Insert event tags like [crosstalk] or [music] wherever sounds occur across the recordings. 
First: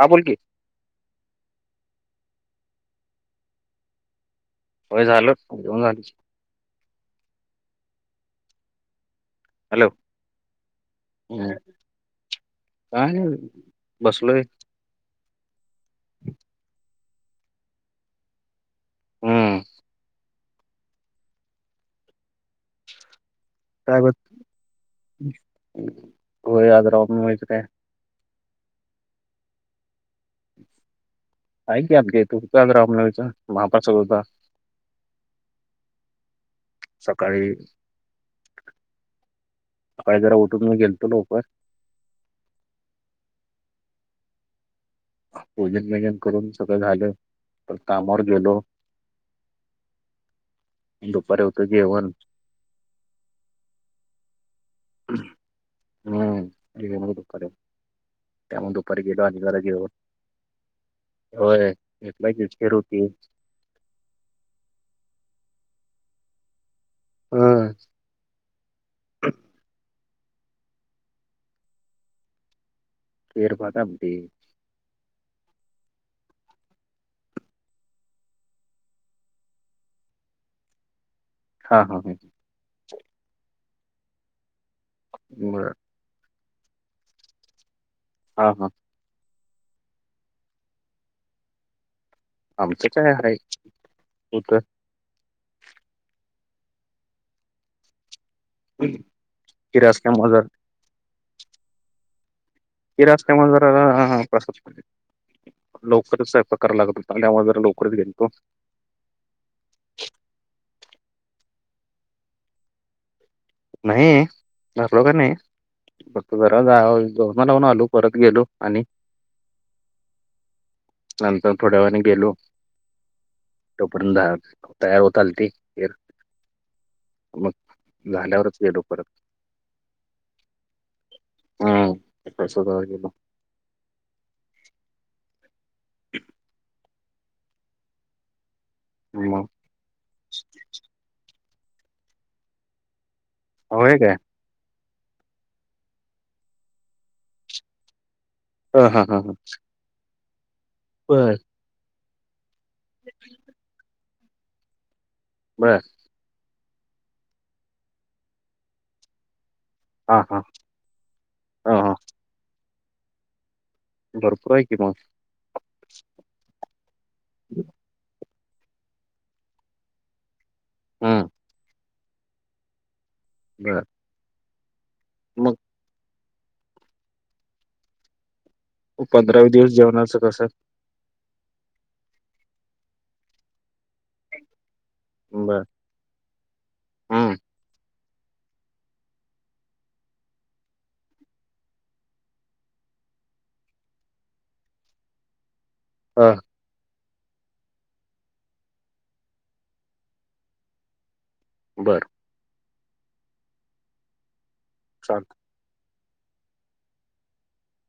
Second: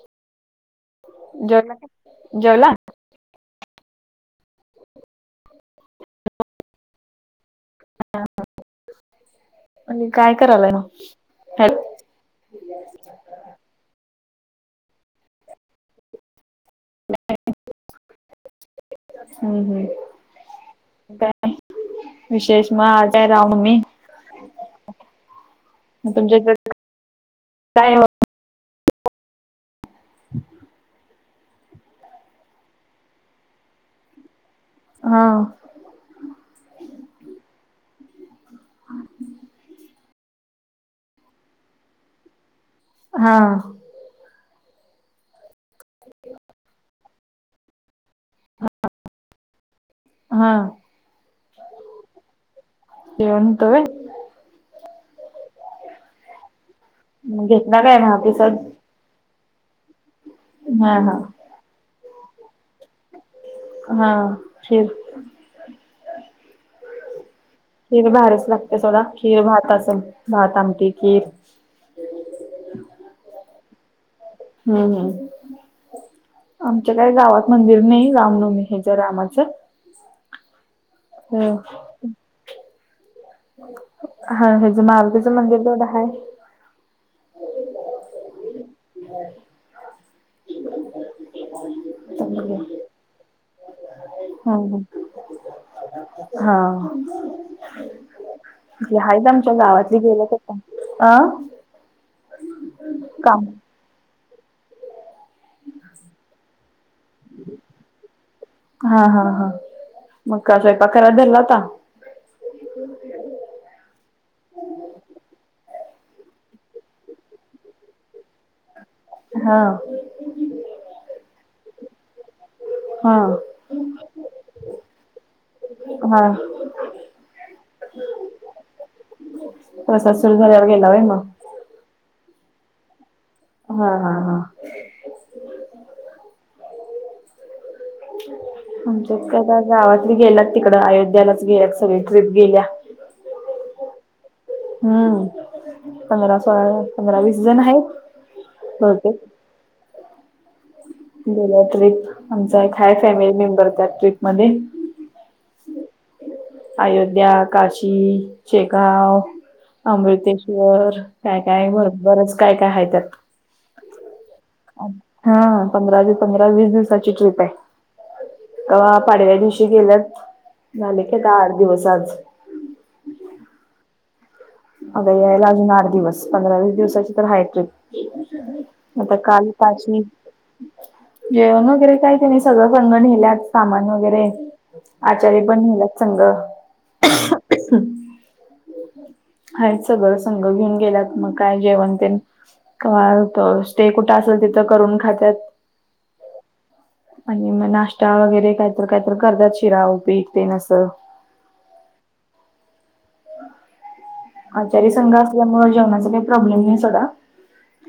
हा, बोल कि. जेवला नहीं, जेवला? होय झाल, जेवण झालं. [unintelligible] हॅलो आणी, काय करायलो म? हम्म. हॅ काय नई बई, बसलोय. हम् हम्म. काय, विशेष म आज राम नवमी? काय ब होय, आज रामनवमी चं काय? हम्. [unintelligible] आहे की, आज तू ग रामनवमीचा, महाप्रसाद होता. हा. सकाळी, सकाळी जरा उठ तुम्ही गेलतो लवकर? हां. भोजन बिजन करून, सगळ झाल, परत कामावर गेलो. हा दुपरी होत जेवण. जेवण हुत व्हय? हम्म मंग घेतला नाय म आफिसात? वर गेलो आणि जरा घेऊन हा हा होय एक [inaudible] रोटी. हा, शेव होय खीर भारीच लागत्या सोडा, खीर-भात असंल भात, आमटी, खीर खीर, भातं, आमटी हम्म ह. आमच्या काही गावात मंदिर नाही, रामनवमी ह्याच्या रामाच हो हा हा हा हा, ह्याच मारुतीच मंदिर बरं तेवढं हाय. हा हा बर. आमचं काय हाय हम्म हं, हा हायत आमच्या खीर गावातली असल्यामुळं गेल्यात जरा [inaudible] अं खीर काम असल्यामुळं जरा हा हा, [unintelligible] लवकरच स्वयंपाक करायला लागत होता त्यामुळे जरा लवकरच गेलतो. हा हा हा मग काय स्वयंपाक करायला धरलाता? नाही, धरला वगैरे नाही. फक्त जरा जाऊन वरन जाऊन आलो, परत गेलो आणि हां नंतर थोड्या वेळाने गेलो हा तोपर्यंत तयार होत आलती खीर हा मग झाल्यावर प्रसाद सुरु झाल्यावर गेला व्हय मग? हा प्रसादाला गेलो. हा हा हा [inaudible] आमच्यात काय मग बा गावातली गेल्यात तिकड, अयोध्यालाच गेल्यात सगळी ट्रिप गेल्या. व्हय काय. हम्म, पंधरा-सोळा, पंधरा-वीस जण आहेत. ह हा हा बहुतेक. हा बर गेल्या ट्रिप, आमचा एक हाय फॅमिली मेंबर त्या ट्रिपमध्ये. बर अयोध्या, काशी, शेगांव, हा हा अमृतेश्वर काय-काय, हा हा बरच काय काय हाय त्यात. भरपूर आहे की मग हा पंधरा-वी, पंधरा-वीस दिवसाची ट्रिप आहे. कवा पाडव्या दिवशी गेल्यात, झाले की हम्म आता आठ दिवस आज. बर अग यायला मग अजून आठ दिवस. पंधरा-वीस दिवसाची तर हायच ट्रिप. आता पंधरावे काल दिवस पाचवी जेवणाचं कसं जेवण वगैरे काय त्यांने सगळं संंग नेल्यात सामान वगैरे. आचारी बर पण नेल्यात संघ. हम्म आहेत सगळं संघ घेऊन गेल्यात मग काय जेवण तेन कवा स्टे कुठं असेल तिथं करून खात्यात. हा. आणि मग नाश्ता वगैरे काही‌तर कायतर करतात शिरा उपीट तेन असं. बरं. आचारी संघ चालत असल्यामुळे जेवणाचा काही प्रॉब्लेम नाही सोधा.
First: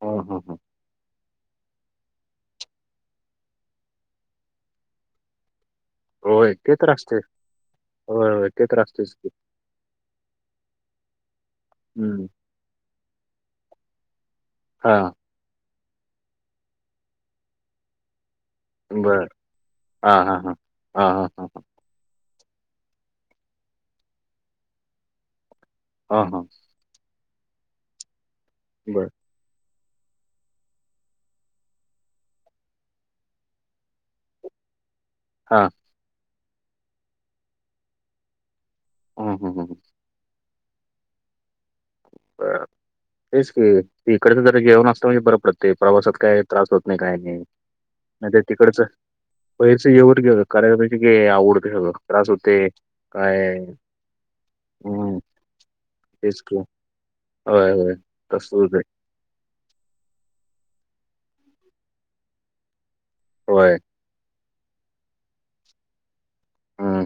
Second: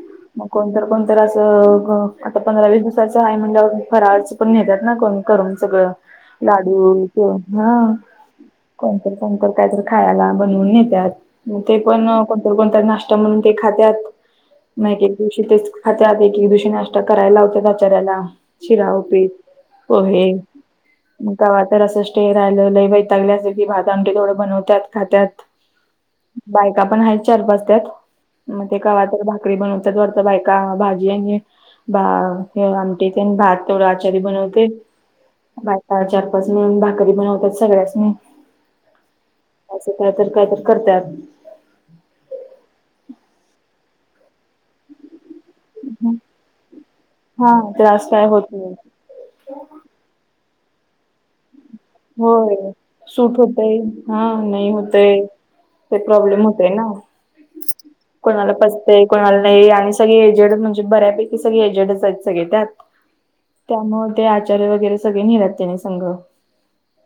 ह मग ह कोणतर कोण तर असं आता पंधरा-वीस दिवसाचं आहे म्हणल्यावर फराळच पण नेतात ना कोण करून सगळं. होय ते तर लाडून असते तेन हा. होय, होय ते तर असतोच कोणतर की. कोणतर कायतर खायला बनवून नेतात. ते पण हम्म. कोणत कोणत नाश्ता म्हणून ते खात्याात. हा नाही तिथेच खातात एक एक दिवशी नाष्ट्ता करायला लावतात आचार्यांला. शिरा, बर. ऊपीट, हा, पोहे हा, हा. हा, हा, मग हा, गावात तर असं स्टे राहिलं लैवाई तागल्या अस की भात आंमटी थोडं बनवतात खात्याात. हा. हा. बायका पण आहेत चार-पाच त्यात‌ मग ते कावा बर. तर भाक री बनवतात वाटत बायका भाजी आणि बा हे आमटीथेन भात तेथोड आचारी बनवते. हा. बायका चार-पाच मिळून भाकरी बनवतात सगळ्यासनी. ह हम ह ह. का तर काय तर करत्यात. तेच की त इकडच ज जेवण असतता म्हणजे बर पडत. ते प्रवासात काय त्रास होत नाही काही नाही. हा त्रास काय नाही ते होत नाही तिकडच पैरचं जव कं कार्यकची आवडते सगं. होय. सूट होतय हा नाही हं. होतय. ते प्रॉब्लेम तेच की. होतय ना. होय, होय. तसंच कोणाला होतंय. पचतय कोणाला नाही आणि सगळे एजेड म्हणजे बऱ्यापैकी सगळे एजेडच आहेत सगळे त्यात. होय. त्यामुळे ते आचार्य वगैरे सगळे नेल्यात त्यानी संघ. हम.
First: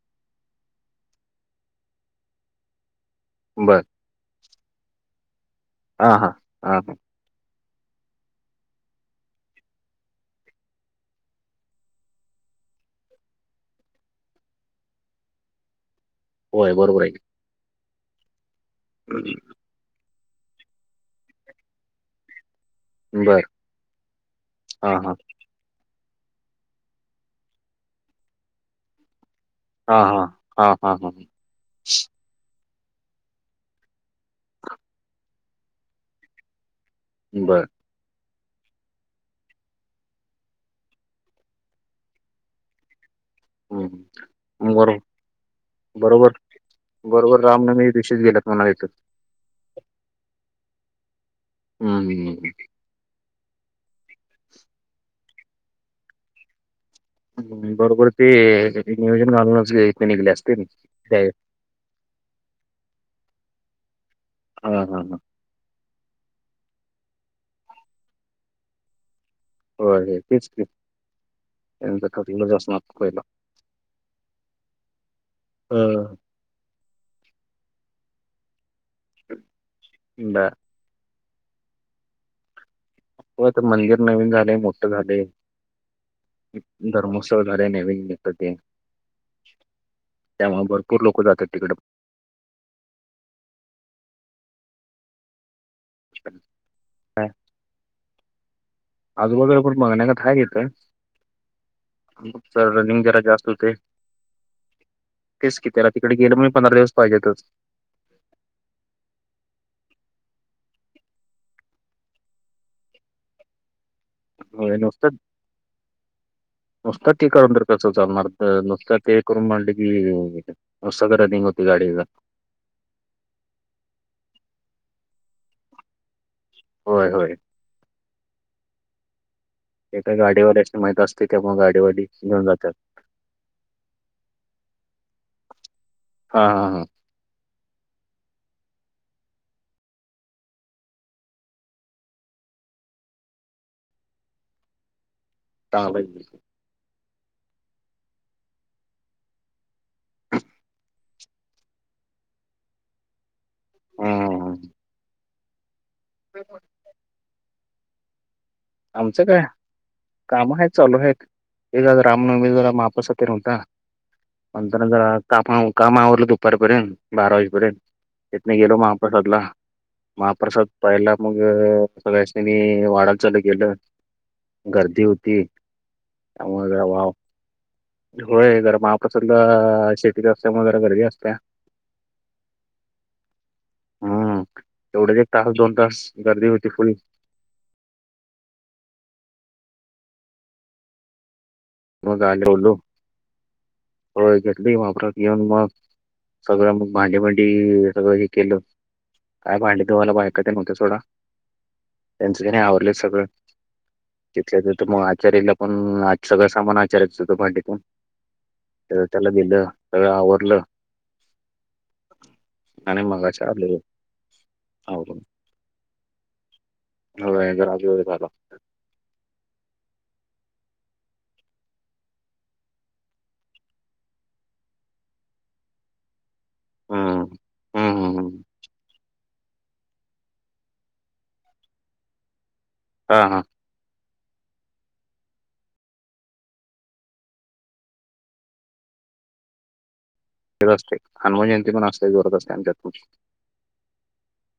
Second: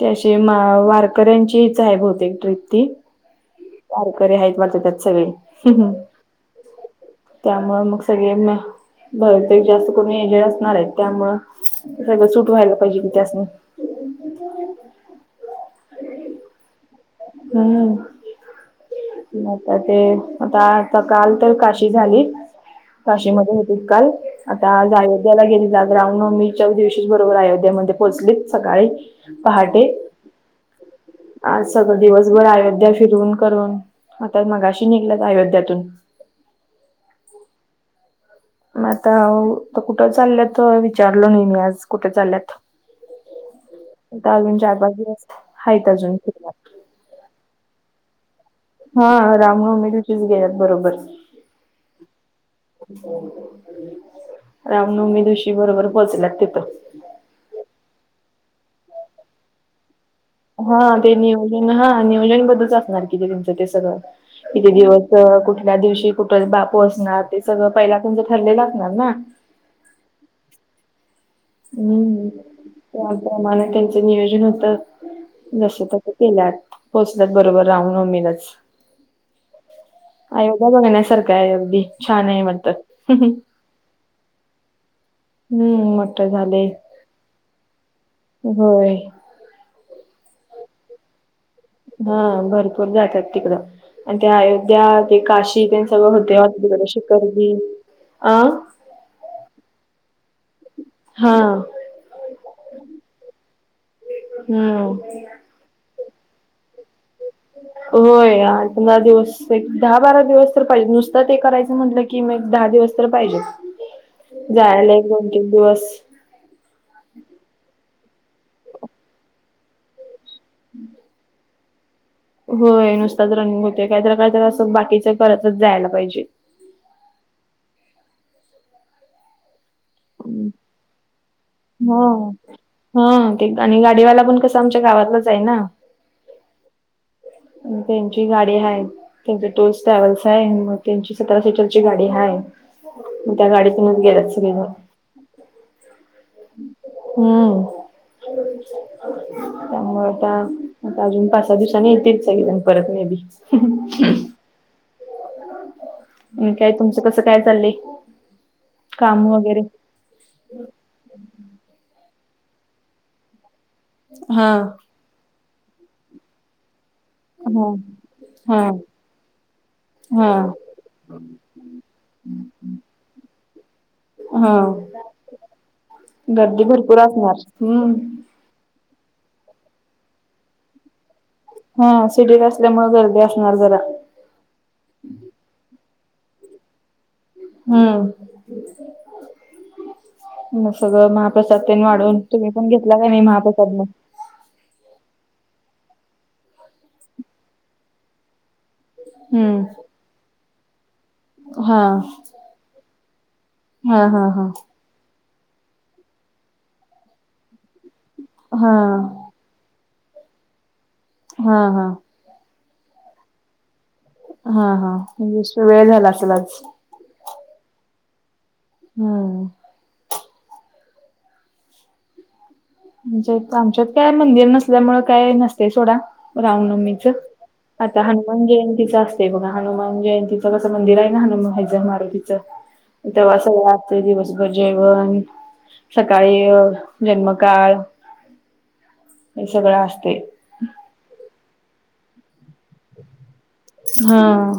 त्याशी वारकऱ्यांचीच आहे बहुतेक ट्रीप ती. बरं. वारकरी आहेत वाटत त्यात सगळे. हा हा हा. त्यामुळे मग सगळे बहुतेक जास्त कोणी एजेड असणार आहे त्यामुळ सगळं सूट व्हायला पाहिजे कि त्या असनी. [unintelligible] होय बरोबर आहे. हम्म की. म. तर ते आता आता काल तर काशी झाली. बरं. काशीमध्ये होते काल आता हा, हा. आयोध्याला गेलेत आज. रामनवमीच्या दिवशीच बरोबर आयोध्या मध्ये पोहोचलीत सकाळी. पहाटे हा, हा. हा, हा, हा. आज. सगळं दिवसभर अयोध्या फिरून करून आता मगाशी निगल्यात अयोध्यातून. बरं. मग आता कुट चाल्यात विचारलो नाई मी आज कुट चाल्यात. हं. आता अजून चार पाच बरो दिवस हाइत अजून बरोबर फिरनार बरोबर रामनवीमी दिवशीच गेल्यात मनायच हा रामनवमी दिवशीच गेल्यात बरोबर. हम्म. रामनवमी दिवशी बरोबर पोहोचल्यात तित बरोबर ते नियोजन घालूनच इतन निघली असत हा ते नियोजन हा नियोजन बद्दलच असणार कि तेंचं ते सगळं. किती हा हा दिवस हा कुठल्या दिवशी कुटाय बापू असणार ते सगळं पइला तुमचं ठरलेलं असणार ना? होय तेच की त्यांचं हम्म ठरलेलंच असणार पहिला. त्याप्रमाणे तेंचं नियोजन हुत जस तस अ केल्यात पोहोचल्यात बरोबर रामनवमीलाच बर अयोद्या बगण्या सारकाय अगदी छानाय म्हणतात हो आता मंदिर नवीन झालय मोठ झालय हम्म मोठं झालंय धर्मोत्सव झालय नवीन तित ते. होय त्यामुळ भरपूर लोक जात्यात तिकड. हा भरपूर जात्यात तिकडं आणि ते अयोध्या ते काशी ते. होतय काय [unintelligible] रे शिकली अ. आजूबाजूला पण बगण्यागत हाय तित हा फक्त रनिंग जरा जास्त हुतय. हम्म तेच की तेला तिकड गेलं मनजे पंधरा दिवस पाइजेेतच होय आट दहा दिवस एक दहा बारा दिवस तर पाइजेत नुस्ता ते करायचं म्हटलं की. कि म एक दहा दिवस तर पाइजेत होय जायला एक दोन तीन दिवस. नुस्ता ते करून तर कसं चालणार नुस्ता ते करून आंडल की. नुस्ताच रनिंग हुतय गाडीला. होय नुसताच रनिंग होतय कायतर कायतर असं करतच जायला पाइजे. होय होय. ते काय गाडीवाल्यासनी माइत असतय त्यामुळ गाडीवाली हो. घेऊन जात्यात हा ते क आणि गाडीवाला पण कसं आमच्या गावातलाच हाय ना. हा हा हा. म तेंची गाडी हाय त्यांचे टूर्स ट्रॅव्हल्स हाय मग तेंची सतरा सीटरची गाडी हाय त्या गाडीतूनच गेल्यात सगळेजण. लाबाय हम्म. त्यामुळ आता आता अजून पाच सा दिवसान येतील. एक परत मे बी हम्म म काय तुमचं कसं काय चाल्लंय? आमचं काय काम हाइत चालू हाइत ते जरा रामनवमी जरा महाप्रसाद तेन हुता. हा. म्हनताना जरा काम काम आवरलं जरा दुपारपरेंत बारा हो. वाजेपरेंत तितन हा गेलो महाप्रसादला हा महाप्रसाद पाहिला मग. सगळ्यासनी बी वाडायला चालू केलो हा गर्दी हुती गर्दी त्यामुळ जरा भरपूर वाव. असणार हम्म. होय जरा महाप्रसादला शेगडी असल्यामुळे जरा गर्दी असत्या. हं. सिटीत असल्यामुळ गर्दी असणार जरा. हम्म. तेवढेच एक तास दोन तास गर्दी होते. कुणी हम्म. म सगळं महा प्रसाद तेन वाढून. मग आलो तुम्ही पण बोललो, घेतला का नाही महाप्रसाद मग? होय घेतल की महाप्रसाद. येऊन मग सगळं मग भांडी भांडी ये सगळं हे केलं. काय भांडी हम्म धुवायला बायका ते नव्हत सोडा. हा. त्यांच त्यांनी आवरलं सगळ हा हा हा तिथल्या तित. त मग आचारीला पण आज सगळं सामान आचार्याचच होतं भांडीपण. हा त्याचं त्याला दिलं. सगळं आवरलं. हा हा. आणि मंगाशी आलो घरी. हा हा. म पुष्कळ वेळ झाला असेल आज? वेळ दहा दिवस झाला. हं. म्हणजे त आमच्यात काय मंदिर नसल्यामुळे काय नसते सोडा. रामनवमीचं, हम्म हम्म आता हम्म. हम्म. हनुमान जयंतीचा अस तेय बघा. हनुमान जयंतीचं कसं मंदिर आहे ना हनुम हज मारुतीचं. हा तेवा हा सगळं अस तय दिवसभर जेवण, सकाळी अ जन्म काळ हे सगळं आसतय. हे तर असते. हनुमान जयंती पण असते जोरात असते आमच्यात पण. हं.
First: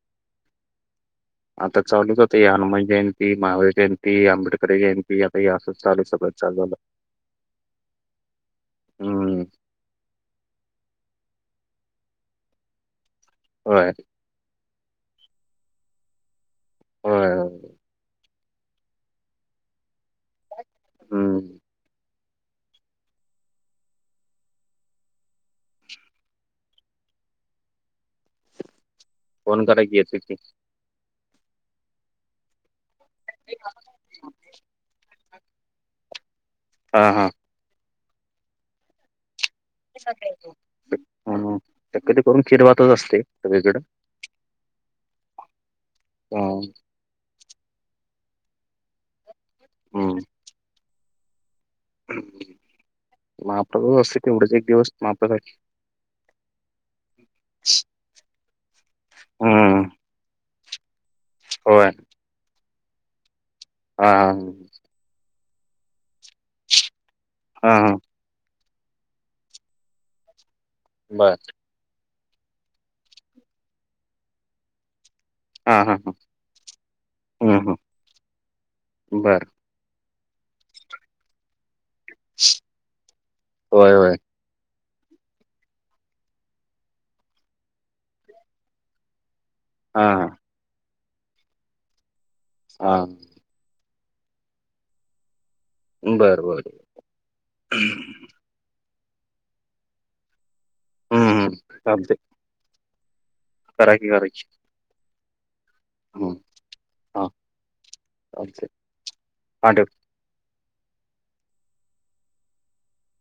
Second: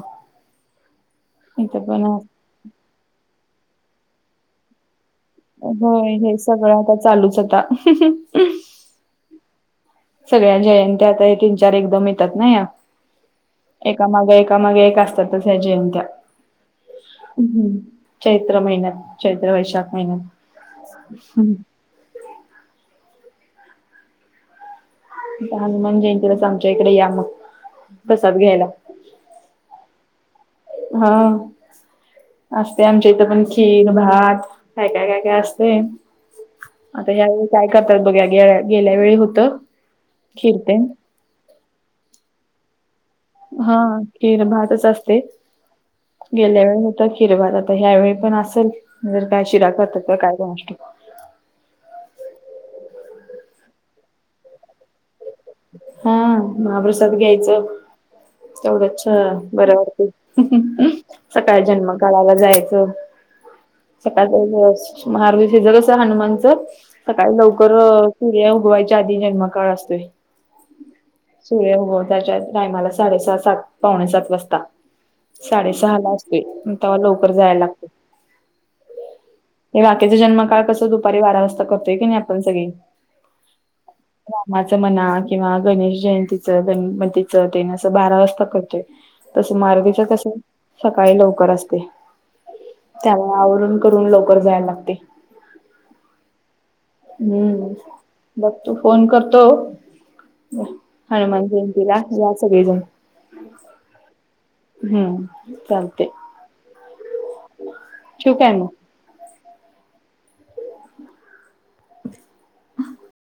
आता चालूच होते, हे हनुमान जयंती, महावीर जयंती, आंबेडकर जयंती. आता हे असंच चालू होय हे चालू झालं. सगळं आता चालूच आता. [unintelligible] हं. सगळ्या जयंत्या आता या तीन चार एकदम येतात ना ह्या. होय एका माग एक एका माग एक असताततच या जयंत्या. होय चैत्र महिन्यात. चैत्र वैशाख महिन्यात. हम्म [unintelligible] आता हनुमान जयंतीलाच आमच्या इकडे या मग, प्रसाद घ्यायला. फोन करा की, येतो की. हं. असते आमच्या इथं पण खीर, भात काय काय काय. हे असते. हा आता हा यावेळी काय करतात बघ? या गे गेल्या वेळी होत. खीर तेन हं हं. शक्यते करून खीर भातच असते. सगळीकडं हं. खीर भातच असते. हा गेल्या वेळी हो ता खीर भात आता ह्यावेेळी पण असेल, जर काय शिरा करतात की काय कोणास ठाऊक? महाप्रसाद असत. तेवढच एक दिवस महाप्रसादसाठी हं. महाप्रसाद घ्यायचं. तेवढंच छ बरं हम्म वाटत. सकाळी होय जन्म कालाला जायचं. हा सकाळी हा. [unintelligible] महारूद्र अभिषेक [unintelligible] हनुमानचं सकाळी हा हा लवकरच सूर्य उगवायच्या आधी जन्मकाळ असतोय. बरं. सूर्य उगवत्याच्या टायमाला साडेसहा सात पावणे सात वाजता. हा हा साडेसहा हा ला असतोय. अन तवा लवकर जाया हम्म हम्म लागतंय. बर हे बाकीचा जन्मकाळ कसं दुपारी बारा वाजता करतोय की नाही आपण सगळे. होय होय रामाच म्हणा किंवा गणेश जयंतीच गणपतीचं तेनेच असं बारा वाजता करतोयं. तसं मावीचं हा कसं सकाळी लवकर असते, हा हा. त्याला आवरुण करून लवकर जायला लागते. बरं बरं हम्म बघतो फोन करतो. हम्म हनुमान हम्म जयंतीला चालतंय या सगळेजण. करा की करा की हम्म, चालते. हम्म हा ठेवू काय मग? चालते पांढ [inaudible]